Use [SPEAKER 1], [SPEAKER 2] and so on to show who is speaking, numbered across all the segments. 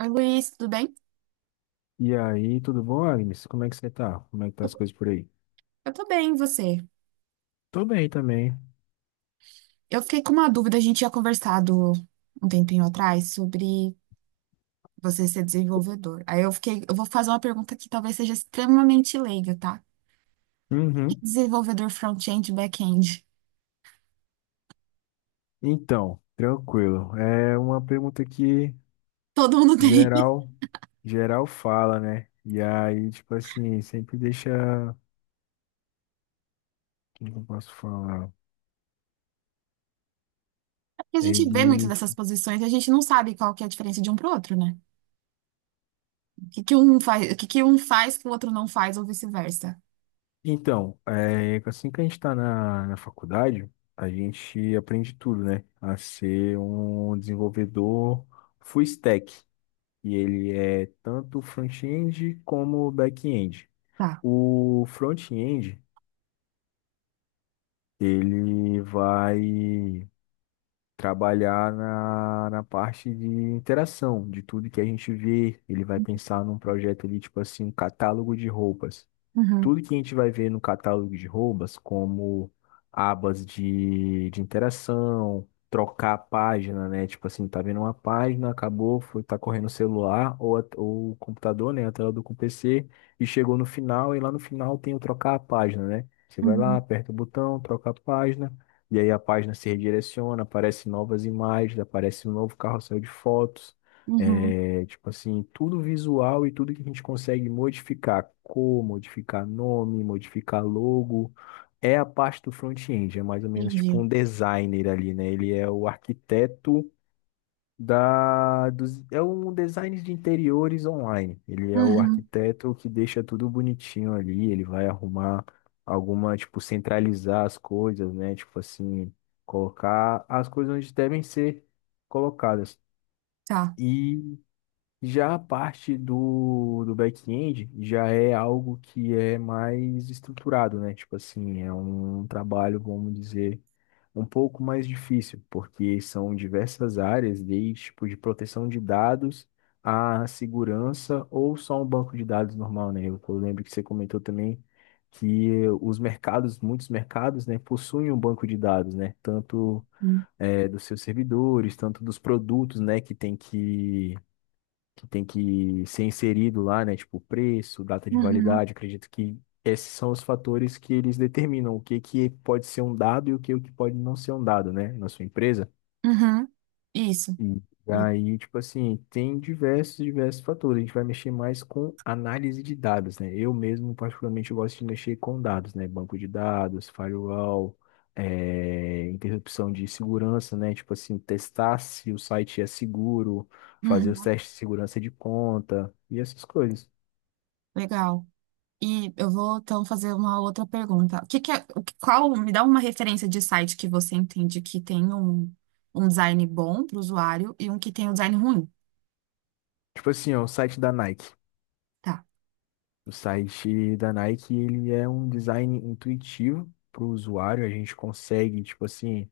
[SPEAKER 1] Oi, Luiz, tudo bem?
[SPEAKER 2] E aí, tudo bom, Agnes? Como é que você tá? Como é que tá as coisas por aí?
[SPEAKER 1] Eu tô bem, e você?
[SPEAKER 2] Tô bem também.
[SPEAKER 1] Eu fiquei com uma dúvida, a gente tinha conversado um tempinho atrás sobre você ser desenvolvedor. Aí eu fiquei, eu vou fazer uma pergunta que talvez seja extremamente leiga, tá? O que é
[SPEAKER 2] Uhum.
[SPEAKER 1] desenvolvedor front-end e back-end?
[SPEAKER 2] Então, tranquilo. É uma pergunta que
[SPEAKER 1] Todo mundo tem.
[SPEAKER 2] geral, geral fala, né? E aí, tipo assim, sempre deixa. Como que eu posso falar?
[SPEAKER 1] Porque a gente vê muito
[SPEAKER 2] Ele.
[SPEAKER 1] dessas posições e a gente não sabe qual que é a diferença de um pro outro, né? O que que um faz, o que que um faz que o outro não faz ou vice-versa.
[SPEAKER 2] Então, é, assim que a gente tá na faculdade, a gente aprende tudo, né? A ser um desenvolvedor full stack. E ele é tanto front-end como back-end.
[SPEAKER 1] Tá.
[SPEAKER 2] O front-end, ele vai trabalhar na parte de interação, de tudo que a gente vê. Ele vai pensar num projeto ali, tipo assim, um catálogo de roupas.
[SPEAKER 1] Uhum,
[SPEAKER 2] Tudo que a gente vai ver no catálogo de roubas, como abas de interação, trocar a página, né? Tipo assim, tá vendo uma página, acabou, foi, tá correndo o celular ou, ou o computador, né? A tela do PC, e chegou no final, e lá no final tem o trocar a página, né? Você vai lá,
[SPEAKER 1] uhum,
[SPEAKER 2] aperta o botão, troca a página, e aí a página se redireciona, aparecem novas imagens, aparece um novo carrossel de fotos.
[SPEAKER 1] uhum.
[SPEAKER 2] É, tipo assim, tudo visual e tudo que a gente consegue modificar, cor, modificar nome, modificar logo, é a parte do front-end, é mais ou menos tipo
[SPEAKER 1] Entendi.
[SPEAKER 2] um designer ali, né? Ele é o arquiteto é um design de interiores online. Ele é o
[SPEAKER 1] Uhum,
[SPEAKER 2] arquiteto que deixa tudo bonitinho ali, ele vai arrumar alguma, tipo, centralizar as coisas, né? Tipo assim, colocar as coisas onde devem ser colocadas.
[SPEAKER 1] tá.
[SPEAKER 2] E já a parte do back-end já é algo que é mais estruturado, né? Tipo assim, é um trabalho, vamos dizer, um pouco mais difícil, porque são diversas áreas, desde tipo de proteção de dados à segurança ou só um banco de dados normal, né? Eu lembro que você comentou também que os mercados, muitos mercados, né, possuem um banco de dados, né? Tanto
[SPEAKER 1] Uhum,
[SPEAKER 2] dos seus servidores, tanto dos produtos, né, que tem que ser inserido lá, né? Tipo, preço, data de
[SPEAKER 1] uhum.
[SPEAKER 2] validade. Acredito que esses são os fatores que eles determinam o que que pode ser um dado e o que pode não ser um dado, né? Na sua empresa.
[SPEAKER 1] Uhum. Isso.
[SPEAKER 2] E aí, tipo assim, tem diversos fatores. A gente vai mexer mais com análise de dados, né? Eu mesmo, particularmente, eu gosto de mexer com dados, né? Banco de dados, firewall, interrupção de segurança, né? Tipo assim, testar se o site é seguro, fazer os
[SPEAKER 1] Uhum.
[SPEAKER 2] testes de segurança de conta e essas coisas.
[SPEAKER 1] Legal. E eu vou então fazer uma outra pergunta. O que que é, qual, me dá uma referência de site que você entende que tem um, um design bom para o usuário e um que tem um design ruim?
[SPEAKER 2] Tipo assim, ó, o site da Nike.
[SPEAKER 1] Tá.
[SPEAKER 2] O site da Nike, ele é um design intuitivo para o usuário. A gente consegue, tipo assim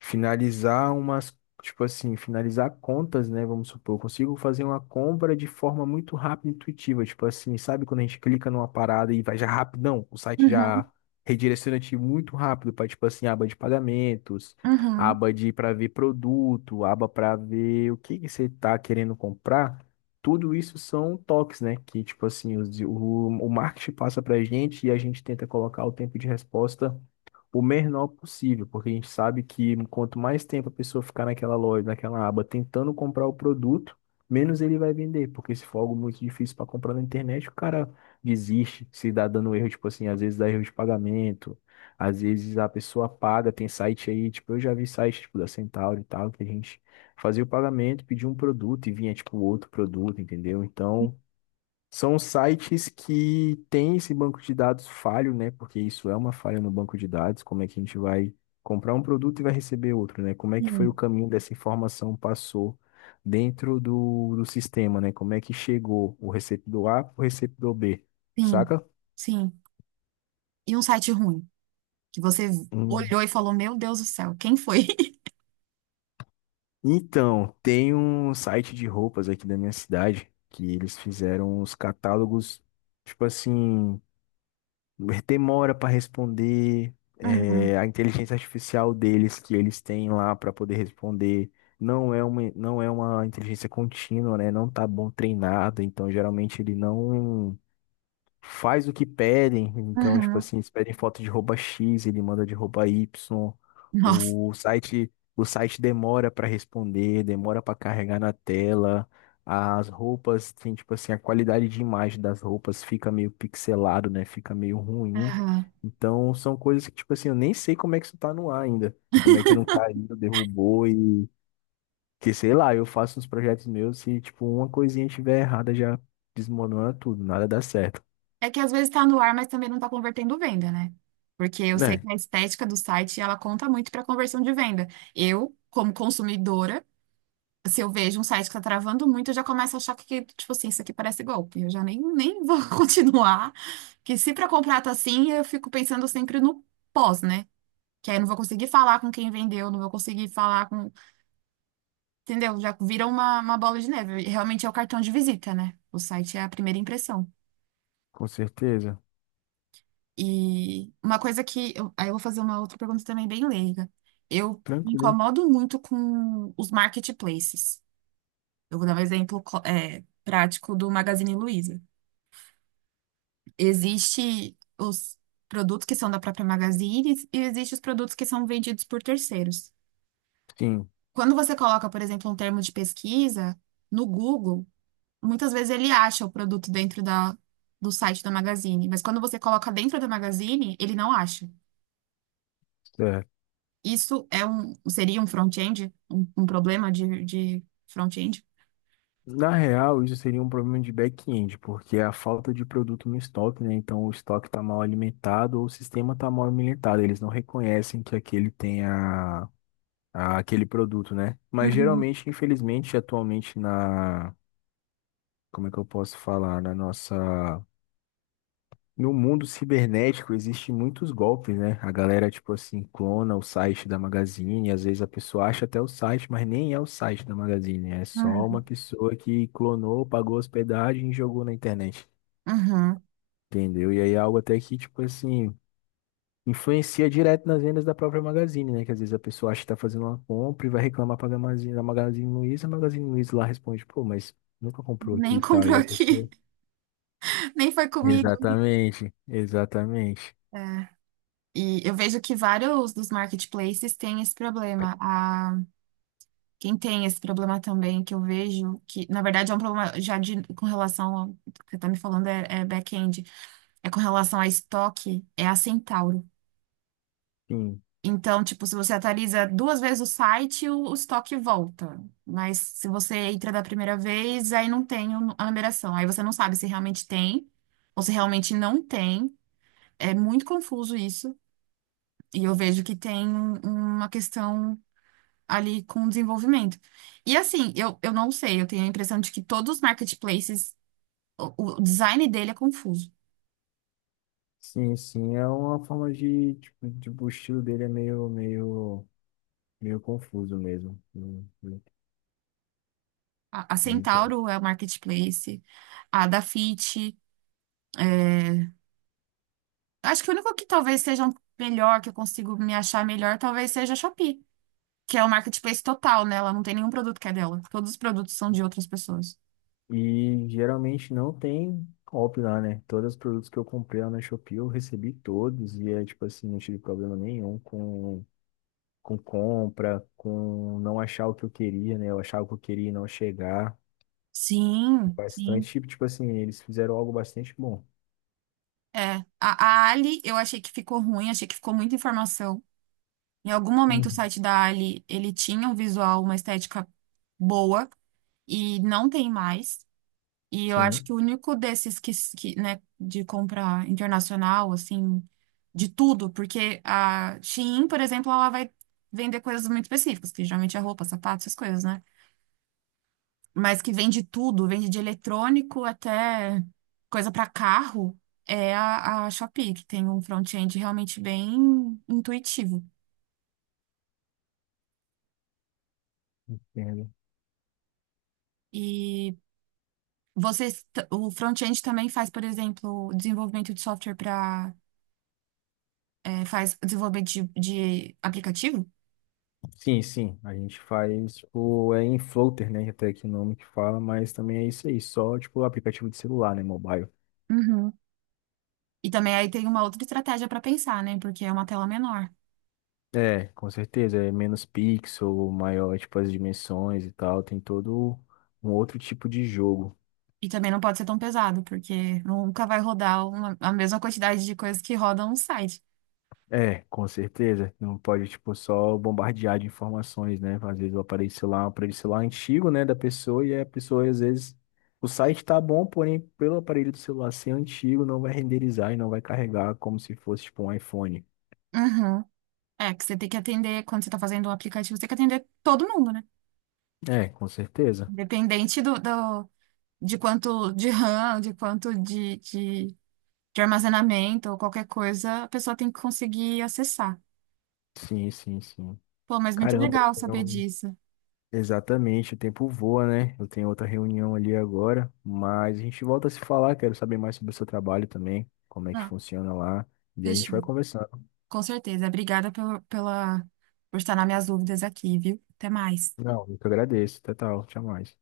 [SPEAKER 2] finalizar umas, tipo assim, finalizar contas, né? Vamos supor, eu consigo fazer uma compra de forma muito rápida e intuitiva, tipo assim, sabe quando a gente clica numa parada e vai já rapidão, o site já
[SPEAKER 1] Uhum.
[SPEAKER 2] redireciona a gente muito rápido para tipo assim, aba de pagamentos,
[SPEAKER 1] Uhum.
[SPEAKER 2] aba de para ver produto, aba para ver o que que você está querendo comprar. Tudo isso são toques, né? Que, tipo assim, o marketing passa pra gente e a gente tenta colocar o tempo de resposta o menor possível, porque a gente sabe que quanto mais tempo a pessoa ficar naquela loja, naquela aba, tentando comprar o produto, menos ele vai vender, porque se for algo muito difícil para comprar na internet, o cara desiste, se dá dando erro, tipo assim, às vezes dá erro de pagamento, às vezes a pessoa paga, tem site aí, tipo, eu já vi site, tipo, da Centauro e tal, que a gente fazia o pagamento, pedia um produto e vinha, tipo, outro produto, entendeu? Então, são sites que têm esse banco de dados falho, né? Porque isso é uma falha no banco de dados. Como é que a gente vai comprar um produto e vai receber outro, né? Como é que foi o
[SPEAKER 1] Sim,
[SPEAKER 2] caminho dessa informação passou dentro do sistema, né? Como é que chegou o receptor A para o receptor B,
[SPEAKER 1] sim,
[SPEAKER 2] saca?
[SPEAKER 1] sim. E um site ruim, que você
[SPEAKER 2] Hum.
[SPEAKER 1] olhou e falou, meu Deus do céu, quem foi?
[SPEAKER 2] Então, tem um site de roupas aqui da minha cidade que eles fizeram os catálogos, tipo assim, demora para responder, é,
[SPEAKER 1] Uhum.
[SPEAKER 2] a inteligência artificial deles que eles têm lá para poder responder não é não é uma inteligência contínua, né? Não tá bom treinado, então geralmente ele não faz o que pedem. Então, tipo
[SPEAKER 1] Uhum.
[SPEAKER 2] assim, eles pedem foto de roupa X, ele manda de roupa Y.
[SPEAKER 1] Nossa.
[SPEAKER 2] O site demora para responder, demora para carregar na tela. As roupas, tem tipo assim, a qualidade de imagem das roupas fica meio pixelado, né? Fica meio ruim. Então, são coisas que, tipo assim, eu nem sei como é que isso tá no ar ainda. Como é que não caiu, derrubou e que sei lá, eu faço uns projetos meus e tipo uma coisinha estiver errada já desmorona tudo, nada dá certo.
[SPEAKER 1] É que às vezes está no ar, mas também não está convertendo venda, né? Porque eu sei
[SPEAKER 2] Né.
[SPEAKER 1] que a estética do site, ela conta muito para conversão de venda. Eu, como consumidora, se eu vejo um site que está travando muito, eu já começo a achar que, tipo assim, isso aqui parece golpe. Eu já nem vou continuar. Que se para comprar tá assim, eu fico pensando sempre no pós, né? Que aí eu não vou conseguir falar com quem vendeu, não vou conseguir falar com. Entendeu? Já vira uma bola de neve. Realmente é o cartão de visita, né? O site é a primeira impressão.
[SPEAKER 2] Com certeza.
[SPEAKER 1] E uma coisa que eu, aí eu vou fazer uma outra pergunta também bem leiga. Eu me
[SPEAKER 2] Tranquilo.
[SPEAKER 1] incomodo muito com os marketplaces. Eu vou dar um exemplo, prático do Magazine Luiza. Existe os produtos que são da própria Magazine e existe os produtos que são vendidos por terceiros.
[SPEAKER 2] Sim,
[SPEAKER 1] Quando você coloca, por exemplo, um termo de pesquisa no Google, muitas vezes ele acha o produto dentro do site da Magazine, mas quando você coloca dentro da Magazine, ele não acha.
[SPEAKER 2] certo.
[SPEAKER 1] Isso é um, seria um front-end? Um problema de front-end?
[SPEAKER 2] Na real, isso seria um problema de back-end, porque é a falta de produto no estoque, né? Então, o estoque está mal alimentado ou o sistema está mal alimentado. Eles não reconhecem que aquele tem aquele produto, né? Mas
[SPEAKER 1] Uhum,
[SPEAKER 2] geralmente, infelizmente, atualmente na, como é que eu posso falar, na nossa. No mundo cibernético existem muitos golpes, né? A galera, tipo assim, clona o site da Magazine, às vezes a pessoa acha até o site, mas nem é o site da Magazine, é só uma
[SPEAKER 1] uhum.
[SPEAKER 2] pessoa que clonou, pagou hospedagem e jogou na internet,
[SPEAKER 1] Uhum.
[SPEAKER 2] entendeu? E aí é algo até que, tipo assim, influencia direto nas vendas da própria Magazine, né? Que às vezes a pessoa acha que tá fazendo uma compra e vai reclamar pra Magazine, a Magazine Luiza lá responde, pô, mas nunca comprou aqui
[SPEAKER 1] Nem
[SPEAKER 2] e tal,
[SPEAKER 1] comprou.
[SPEAKER 2] e
[SPEAKER 1] É,
[SPEAKER 2] a
[SPEAKER 1] aqui,
[SPEAKER 2] pessoa...
[SPEAKER 1] nem foi comigo.
[SPEAKER 2] Exatamente, exatamente.
[SPEAKER 1] É. E eu vejo que vários dos marketplaces têm esse problema. A, quem tem esse problema também, que eu vejo, que na verdade é um problema já de, com relação ao o que você está me falando, é back-end, é com relação a estoque, é a Centauro.
[SPEAKER 2] Sim.
[SPEAKER 1] Então, tipo, se você atualiza duas vezes o site, o estoque volta. Mas se você entra da primeira vez, aí não tem a numeração. Aí você não sabe se realmente tem ou se realmente não tem. É muito confuso isso. E eu vejo que tem uma questão ali com o desenvolvimento. E assim, eu não sei, eu tenho a impressão de que todos os marketplaces, o design dele é confuso.
[SPEAKER 2] Sim, sim, é uma forma de, tipo, tipo, o estilo dele é meio confuso mesmo,
[SPEAKER 1] A
[SPEAKER 2] não entendo.
[SPEAKER 1] Centauro é o marketplace, a da Fit. Acho que o único que talvez seja um melhor, que eu consigo me achar melhor, talvez seja a Shopee, que é o marketplace total, né? Ela não tem nenhum produto que é dela. Todos os produtos são de outras pessoas.
[SPEAKER 2] E geralmente não tem golpe lá, né? Todos os produtos que eu comprei lá na Shopee eu recebi todos e é tipo assim, não tive problema nenhum com compra, com não achar o que eu queria, né? Eu achava o que eu queria e não chegar.
[SPEAKER 1] Sim,
[SPEAKER 2] Bastante,
[SPEAKER 1] sim.
[SPEAKER 2] tipo, tipo assim, eles fizeram algo bastante bom.
[SPEAKER 1] É. A Ali, eu achei que ficou ruim, achei que ficou muita informação. Em algum momento o
[SPEAKER 2] Uhum.
[SPEAKER 1] site da Ali, ele tinha um visual, uma estética boa, e não tem mais. E eu acho que
[SPEAKER 2] Sim,
[SPEAKER 1] o único desses que, né, de compra internacional, assim, de tudo, porque a Shein, por exemplo, ela vai vender coisas muito específicas, que geralmente é roupa, sapato, essas coisas, né? Mas que vende tudo, vende de eletrônico até coisa para carro, é a Shopee, que tem um front-end realmente bem intuitivo.
[SPEAKER 2] é.
[SPEAKER 1] E vocês, o front-end também faz, por exemplo, desenvolvimento de software para, faz desenvolvimento de aplicativo?
[SPEAKER 2] Sim, sim, a gente faz, tipo, é em floater, né, até que o nome que fala, mas também é isso aí, só, tipo, aplicativo de celular, né, mobile.
[SPEAKER 1] Uhum. E também aí tem uma outra estratégia para pensar, né? Porque é uma tela menor.
[SPEAKER 2] É, com certeza, é menos pixel, maior, tipo, as dimensões e tal, tem todo um outro tipo de jogo.
[SPEAKER 1] E também não pode ser tão pesado, porque nunca vai rodar a mesma quantidade de coisas que rodam um site.
[SPEAKER 2] É, com certeza, não pode, tipo, só bombardear de informações, né, às vezes o aparelho celular é antigo, né, da pessoa, e a pessoa, às vezes, o site tá bom, porém, pelo aparelho do celular ser antigo, não vai renderizar e não vai carregar como se fosse, tipo, um iPhone.
[SPEAKER 1] Uhum. É, que você tem que atender, quando você está fazendo um aplicativo, você tem que atender todo mundo, né?
[SPEAKER 2] É, com certeza.
[SPEAKER 1] Independente de quanto de RAM, de quanto de armazenamento ou qualquer coisa, a pessoa tem que conseguir acessar.
[SPEAKER 2] Sim.
[SPEAKER 1] Pô, mas muito
[SPEAKER 2] Caramba,
[SPEAKER 1] legal saber disso.
[SPEAKER 2] exatamente, o tempo voa, né? Eu tenho outra reunião ali agora, mas a gente volta a se falar, quero saber mais sobre o seu trabalho também, como é que
[SPEAKER 1] Não,
[SPEAKER 2] funciona lá, e a gente vai
[SPEAKER 1] fechou.
[SPEAKER 2] conversando.
[SPEAKER 1] Com certeza. Obrigada pelo, pela, por estar nas minhas dúvidas aqui, viu? Até mais.
[SPEAKER 2] Não, eu que agradeço. Até tal, tchau mais.